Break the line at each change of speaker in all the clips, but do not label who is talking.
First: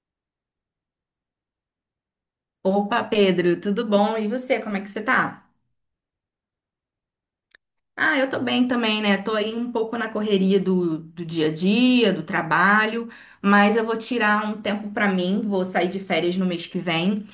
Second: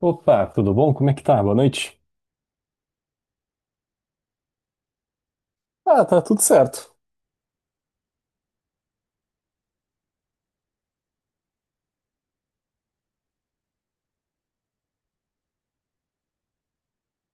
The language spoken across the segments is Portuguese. Opa, tudo bom? Como é que tá? Boa noite.
Opa, Pedro, tudo bom? E você, como é que você tá?
Tá tudo certo.
Ah, eu tô bem também, né? Tô aí um pouco na correria do dia a dia, do trabalho, mas eu vou tirar um tempo pra mim, vou sair de férias no mês que vem.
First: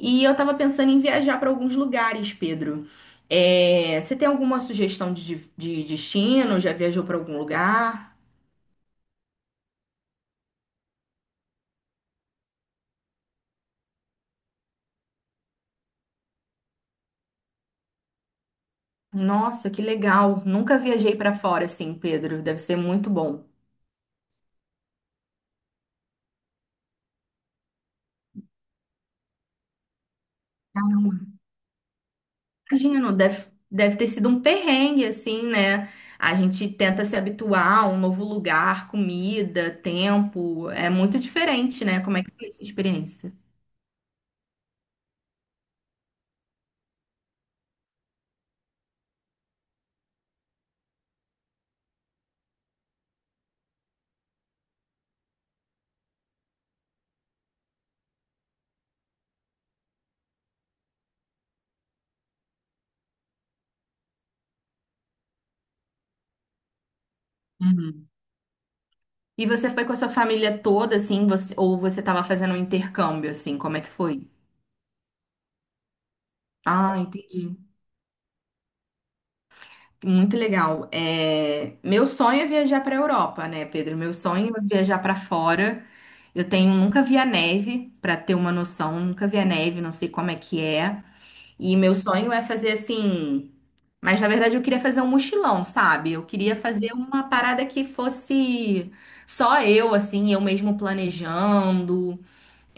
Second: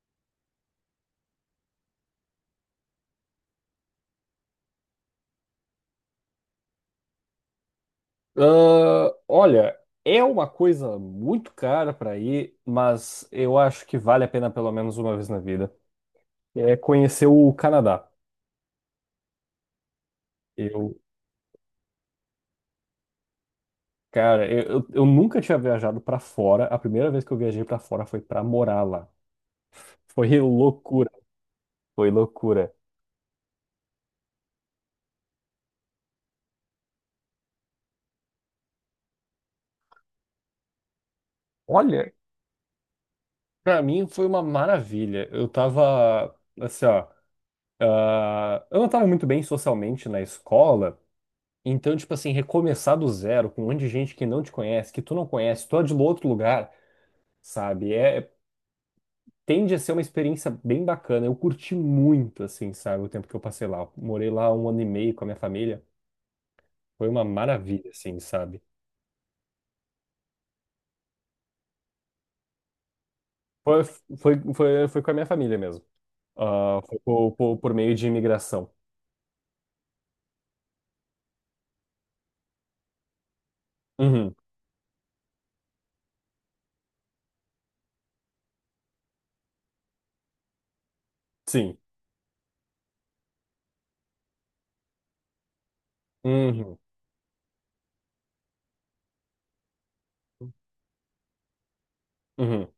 E eu tava pensando em viajar pra alguns lugares, Pedro. É, você tem alguma sugestão de destino? Já viajou pra algum lugar?
Olha, é uma coisa muito cara pra ir, mas eu acho que vale a pena pelo menos uma vez na vida. É conhecer o Canadá.
Nossa, que legal! Nunca
Eu,
viajei pra fora assim, Pedro. Deve ser muito bom.
cara, eu nunca tinha viajado pra fora. A primeira vez que eu viajei pra fora foi pra morar lá. Foi loucura, foi loucura.
Imagino, deve ter sido um perrengue, assim, né? A gente tenta se habituar a um novo lugar, comida, tempo. É muito diferente, né?
Olha,
Como é que foi essa experiência?
pra mim foi uma maravilha. Eu tava assim, ó, eu não tava muito bem socialmente na escola. Então, tipo assim, recomeçar do zero com um monte de gente que não te conhece, que tu não conhece, tu é de outro lugar, sabe? Tende a ser uma experiência bem bacana. Eu curti muito, assim, sabe, o tempo que eu passei lá. Eu morei lá um ano e meio com a minha família. Foi uma maravilha, assim, sabe?
E você foi com a sua família toda, assim, você, ou você estava fazendo um intercâmbio, assim? Como é
Foi,
que foi?
foi com a minha família mesmo. Ah,
Ah,
foi
entendi.
por meio de imigração.
Muito legal. É, meu sonho é viajar para a Europa, né, Pedro? Meu
Uhum,
sonho é viajar para fora. Eu tenho, nunca vi a neve, para ter uma noção, nunca vi a neve, não sei como é que é. E
sim.
meu sonho é fazer assim. Mas na verdade eu queria fazer um mochilão, sabe? Eu queria
Uhum,
fazer uma parada que fosse só eu, assim, eu mesmo planejando.
uhum.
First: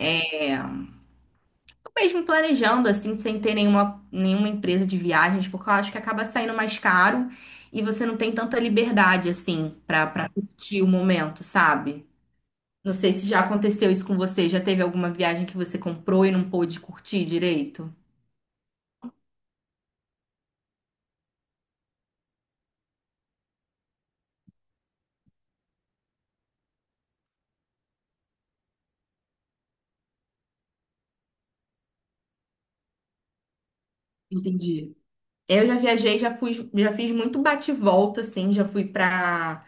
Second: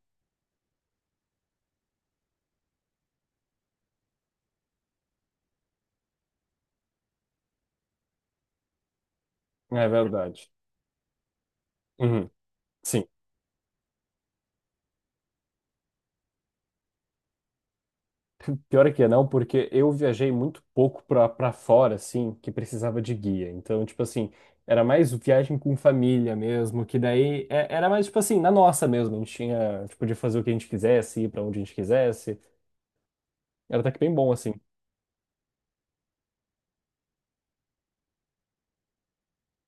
Eu mesmo planejando, assim, sem ter nenhuma empresa de viagens, porque eu acho que acaba saindo mais caro e você não tem tanta liberdade, assim,
É
pra
verdade.
curtir o momento, sabe?
Uhum,
Não
sim.
sei se já aconteceu isso com você. Já teve alguma viagem que você comprou e não pôde curtir direito?
Pior é que não, porque eu viajei muito pouco pra fora, assim, que precisava de guia. Então, tipo assim, era mais viagem com família mesmo, que daí era mais, tipo assim, na nossa mesmo. A gente tinha, a gente podia fazer o que a gente quisesse, ir pra onde a gente quisesse. Era até que bem bom, assim.
Entendi. Eu já viajei, já fui, já fiz muito bate-volta, assim, já fui para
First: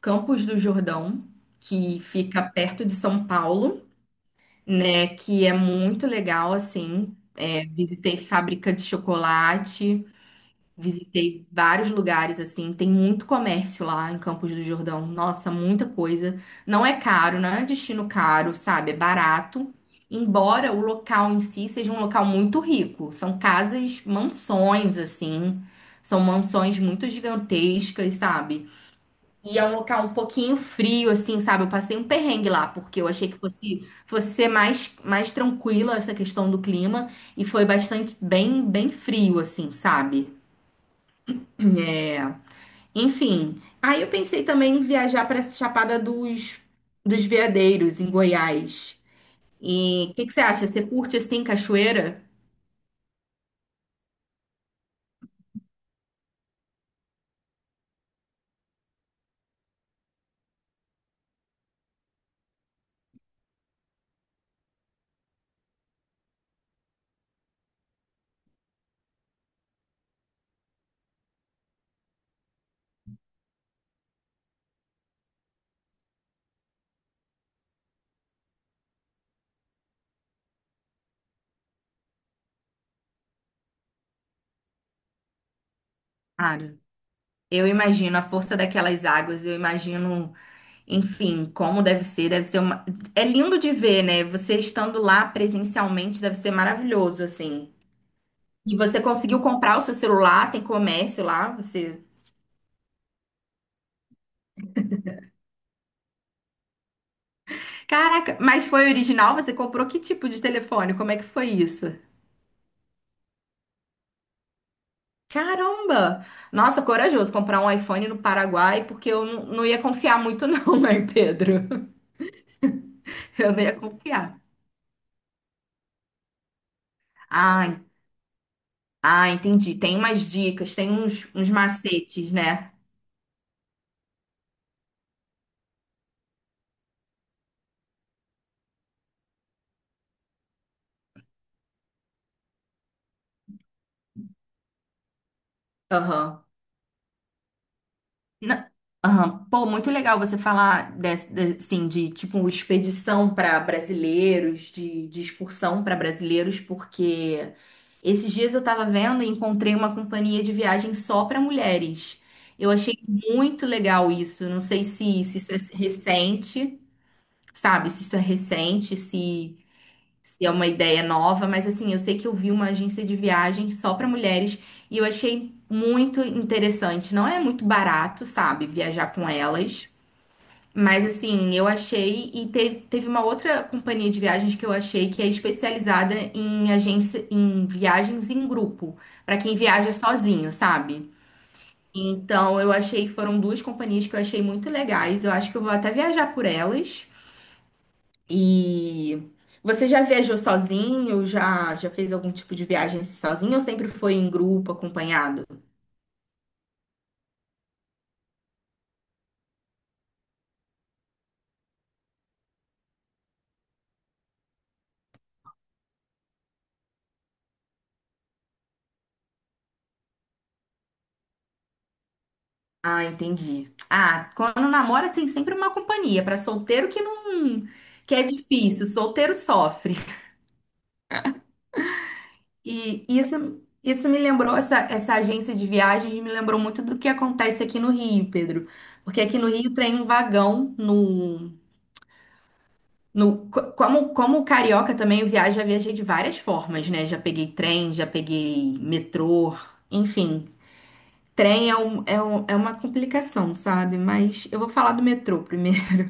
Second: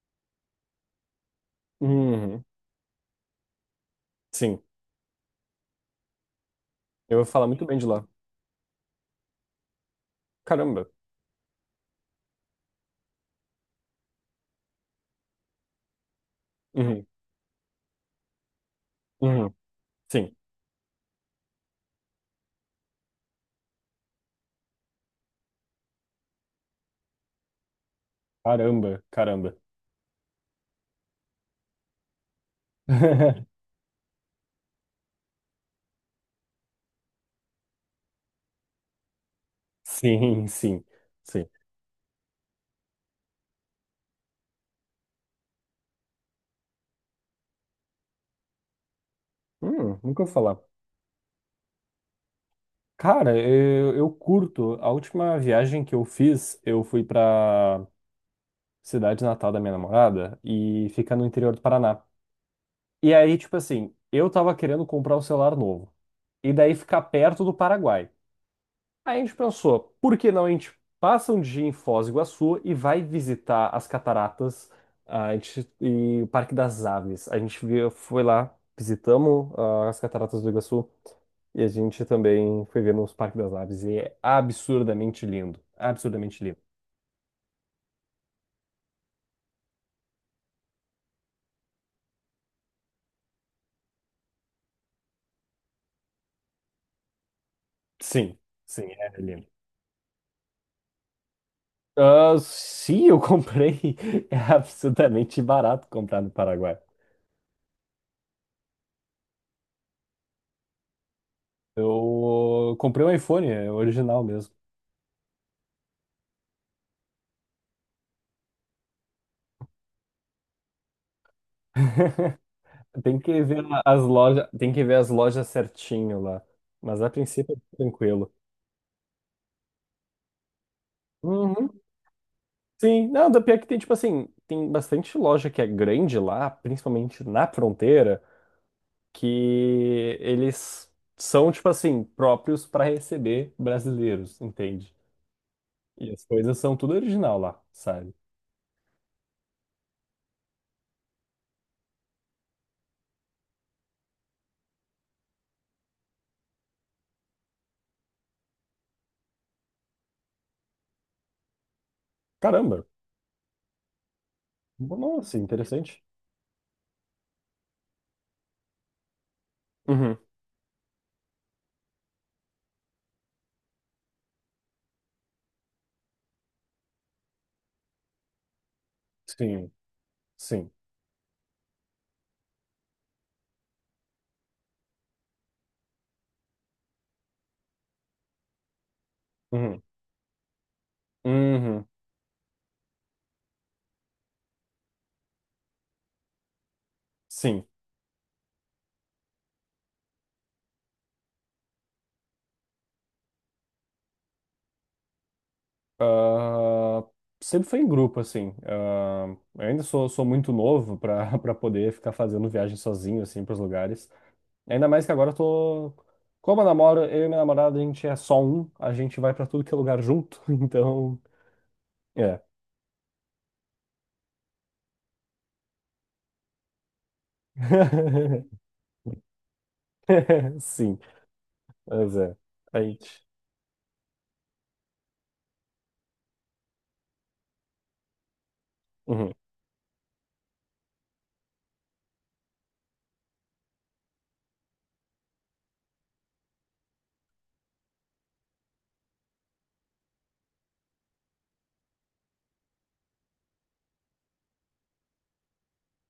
Campos do Jordão, que fica
Uhum,
perto de São Paulo,
sim.
né? Que é muito legal, assim.
Eu vou falar muito
É,
bem de lá.
visitei fábrica de chocolate.
Caramba.
Visitei vários lugares assim, tem muito comércio lá em Campos do Jordão. Nossa, muita coisa. Não é
Uhum,
caro, não é um destino caro, sabe? É
uhum,
barato.
sim.
Embora o local em si seja um local muito rico. São casas, mansões assim. São mansões muito gigantescas, sabe?
Caramba, caramba.
E é um local um pouquinho frio assim, sabe? Eu passei um perrengue lá porque eu achei que fosse ser mais tranquila essa questão do clima e foi bastante bem frio assim, sabe?
Sim, sim, sim.
É, enfim, aí eu pensei também em viajar para essa Chapada dos Veadeiros, em Goiás. E o
Nunca
que
vou
que você
falar.
acha? Você curte assim cachoeira?
Cara, eu curto. A última viagem que eu fiz, eu fui pra cidade natal da minha namorada e fica no interior do Paraná. E aí, tipo assim, eu tava querendo comprar um celular novo. E daí ficar perto do Paraguai. Aí a gente pensou, por que não a gente passa um dia em Foz do Iguaçu e vai visitar as cataratas, a gente, e o Parque das Aves. A gente foi lá, visitamos as cataratas do Iguaçu e a gente também foi ver nos Parque das Aves e é absurdamente lindo, absurdamente lindo.
Cara, eu imagino a força daquelas águas, eu imagino, enfim, como deve ser uma... É lindo de ver, né? Você estando lá presencialmente deve ser maravilhoso, assim.
Sim,
E
sim,
você
é
conseguiu
lindo.
comprar o seu celular, tem comércio lá, você...
Ah, sim, eu comprei, é absurdamente barato comprar no Paraguai.
Caraca, mas foi original? Você comprou que tipo de telefone? Como é que foi isso?
Eu comprei um iPhone, é original mesmo.
Caramba! Nossa, corajoso comprar um iPhone no Paraguai, porque eu não ia confiar muito, não, né, Pedro?
Tem que
Eu não
ver
ia
as
confiar.
lojas, tem que ver as lojas certinho lá. Mas a princípio
Ah,
é
en-
tranquilo.
Entendi. Tem umas dicas, tem uns
Uhum.
macetes, né?
Sim, não, da pior é que tem, tipo assim, tem bastante loja que é grande lá, principalmente na fronteira, que eles são, tipo assim, próprios para receber brasileiros, entende? E as
Aham.
coisas são tudo original lá, sabe?
Na- Aham. Pô, muito legal você falar desse, de, assim, de tipo expedição para brasileiros, de excursão para brasileiros, porque esses dias eu tava vendo e encontrei uma companhia de viagem só para mulheres. Eu
Caramba,
achei muito legal isso. Não sei se,
nossa,
se isso é
interessante.
recente, sabe? Se isso é recente, se
Uhum.
se é uma ideia nova, mas assim, eu sei que eu vi uma agência de viagem só para mulheres e eu achei muito interessante. Não é muito barato, sabe, viajar com
Sim,
elas,
sim.
mas assim, eu achei e teve uma outra companhia de viagens que eu achei que é especializada em agência em viagens em grupo, para quem
Uhum.
viaja sozinho, sabe?
Uhum.
Então, eu achei, foram duas companhias que eu achei muito legais. Eu acho que eu vou até viajar por elas.
Sim.
E você já viajou sozinho? Já, já fez algum tipo de viagem sozinho ou sempre foi em grupo, acompanhado?
Ah, sempre foi em grupo, assim. Ah, eu ainda sou muito novo para para poder ficar fazendo viagem sozinho, assim, para os lugares. Ainda mais que agora eu tô. Como eu namoro, eu e minha namorada, a gente é só um, a gente vai para tudo que é lugar junto, então. É.
Ah, entendi. Ah, quando namora tem sempre uma companhia. Para solteiro que não, que é difícil, solteiro sofre.
Sim, mas é. A
E
gente.
isso me lembrou, essa agência de viagens me lembrou muito do que acontece aqui no Rio, Pedro. Porque
Uhum,
aqui no Rio tem um vagão no, No, co- como, como carioca também, eu viajo, já viajei de várias formas, né? Já peguei trem, já peguei metrô, enfim. Trem é, um, é, um- é uma complicação, sabe? Mas eu vou falar do metrô primeiro.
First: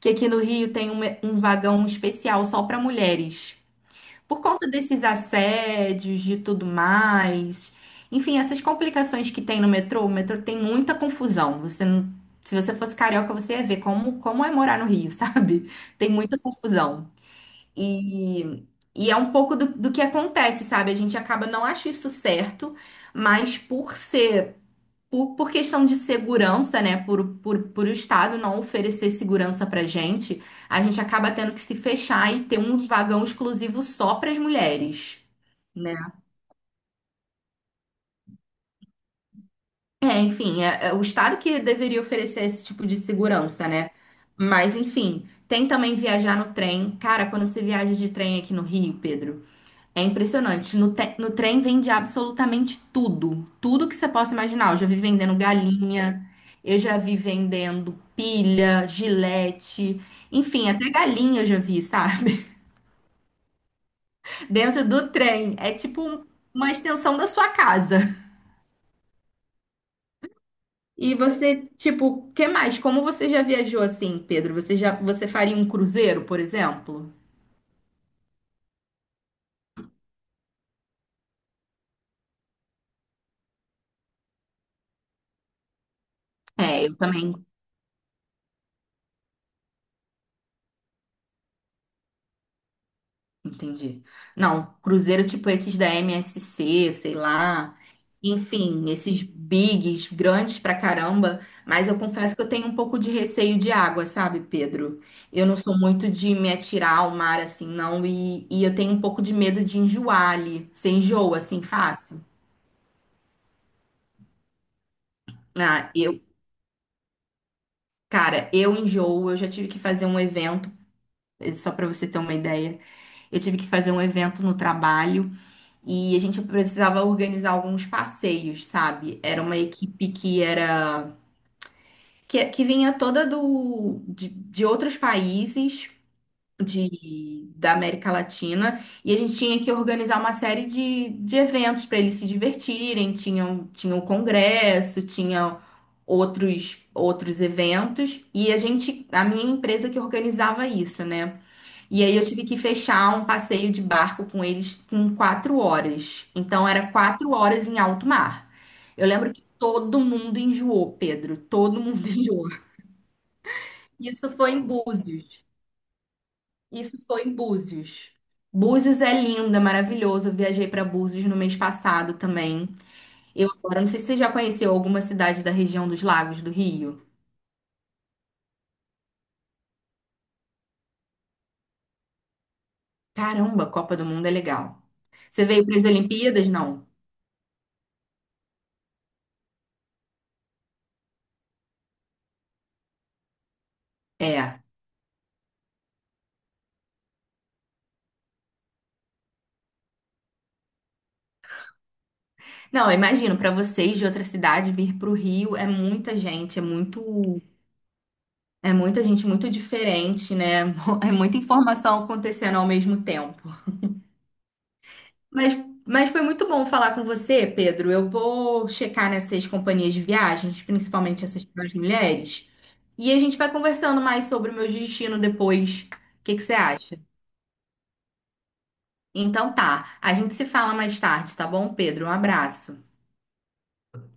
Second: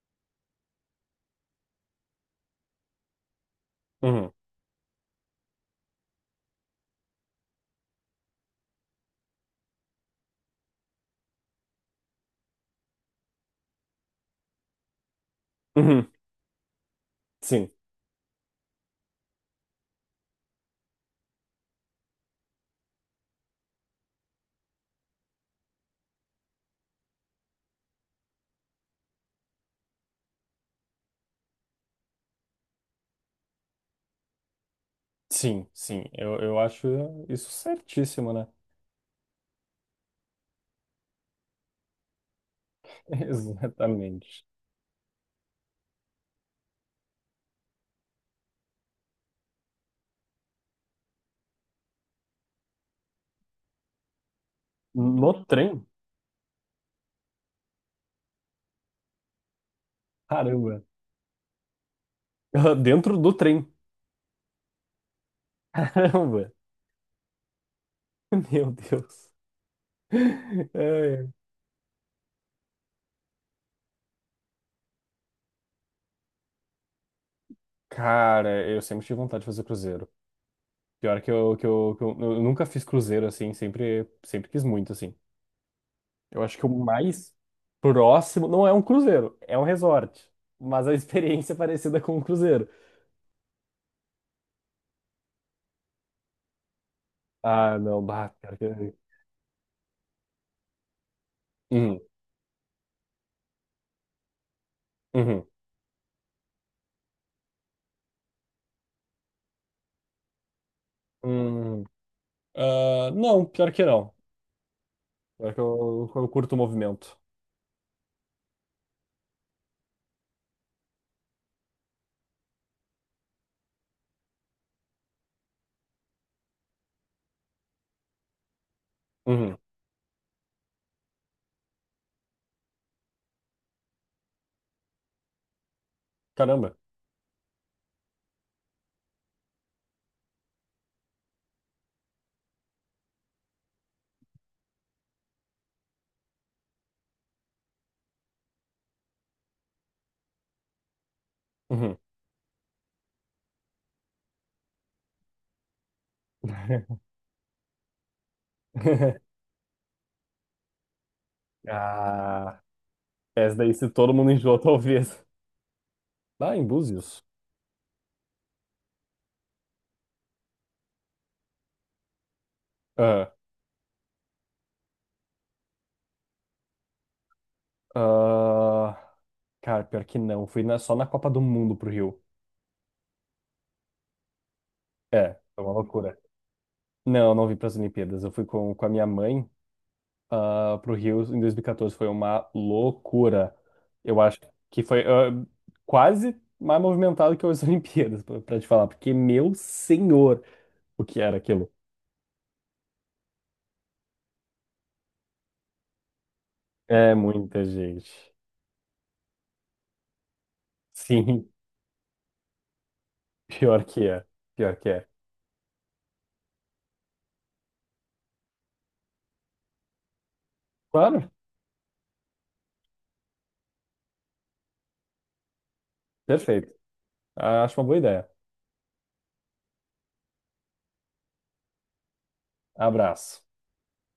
Que aqui no Rio tem um vagão especial só para mulheres.
uhum,
Por conta desses assédios, de tudo mais. Enfim, essas complicações que tem no metrô, o metrô tem muita confusão. Você não- Se você fosse carioca, você ia ver como é morar no Rio, sabe?
uhum.
Tem muita confusão.
Sim,
E, e é um pouco do que acontece, sabe? A gente acaba não acha isso certo, mas por questão de segurança, né? Por o Estado não oferecer segurança pra gente, a gente acaba tendo que se fechar e ter um vagão exclusivo só para as mulheres,
sim,
né?
sim. Eu acho isso certíssimo, né?
É, enfim, é o Estado que deveria oferecer esse tipo de segurança, né?
Exatamente.
Mas, enfim, tem também viajar no trem. Cara, quando você viaja de trem aqui no Rio, Pedro. É impressionante. No trem vende absolutamente tudo. Tudo que você possa imaginar. Eu já vi
No
vendendo
trem?
galinha, eu já vi vendendo pilha, gilete, enfim,
Caramba.
até galinha eu já vi, sabe?
Dentro do trem.
Dentro do trem. É tipo
Caramba!
uma extensão da sua casa.
Meu Deus.
E
Ai,
você, tipo, o que mais? Como você já viajou assim, Pedro? Você já, você faria um cruzeiro, por exemplo?
cara, eu sempre tive vontade de fazer cruzeiro. Pior que eu, que eu, que eu nunca fiz cruzeiro assim, sempre, sempre quis muito assim. Eu acho que o
É, eu também.
mais próximo não é um cruzeiro, é um resort, mas a experiência é parecida com um cruzeiro.
Entendi. Não, cruzeiro tipo esses da MSC, sei lá.
Ah, não, bah, pior
Enfim,
que.
esses bigs grandes pra caramba, mas eu
Uhum,
confesso que eu tenho um pouco de receio de água, sabe, Pedro? Eu
uhum,
não sou muito de me atirar ao mar assim, não, e eu tenho um pouco de medo de enjoar ali. Você enjoa assim
uhum.
fácil?
Ah, não, pior que não. Pior que
Ah,
eu,
eu,
eu curto o movimento.
cara, eu enjoo, eu já tive que fazer um evento, só pra você ter uma ideia. Eu tive que fazer um evento no trabalho. E a gente precisava organizar alguns passeios, sabe? Era uma
Uhum.
equipe que era que vinha toda de outros países
Caramba.
de da América Latina e a gente tinha que organizar uma série de eventos para eles se divertirem. Tinha o congresso, tinha outros eventos e a gente a minha empresa que organizava isso, né?
Uhum.
E aí eu tive que fechar um passeio de barco com eles com 4 horas. Então era 4 horas em alto mar. Eu lembro que todo mundo enjoou, Pedro. Todo mundo enjoou.
Ah. Essa daí, se todo mundo
Isso foi
enjoou,
em
talvez.
Búzios.
Lá em
Isso
Búzios?
foi em Búzios. Búzios é lindo, é maravilhoso. Eu viajei para Búzios no mês passado também.
Ah,
Eu agora não sei se você já conheceu alguma cidade da região dos Lagos do Rio.
ah, cara, pior que não. Fui só na Copa do Mundo pro Rio.
Caramba, Copa do Mundo é legal.
É,
Você
é
veio
uma
para as
loucura.
Olimpíadas? Não.
Não, não vim pras Olimpíadas. Eu fui com a minha mãe pro Rio em 2014. Foi uma loucura. Eu acho
É.
que foi quase mais movimentado que as Olimpíadas, pra te falar. Porque, meu senhor, o que era aquilo?
Não, eu imagino, para vocês de outra cidade vir para o Rio é muita gente, é
É
muito,
muita gente.
é muita gente muito diferente, né? É muita
Sim,
informação acontecendo ao mesmo tempo.
pior que é. Pior que é.
Mas, mas foi muito bom falar com você, Pedro. Eu vou checar nessas companhias de viagens, principalmente
Claro,
essas para as mulheres, e a gente vai conversando mais sobre o meu destino depois. O que que você
perfeito.
acha?
Acho uma boa ideia.
Então tá, a gente se fala mais tarde, tá bom, Pedro? Um abraço.
Abraço.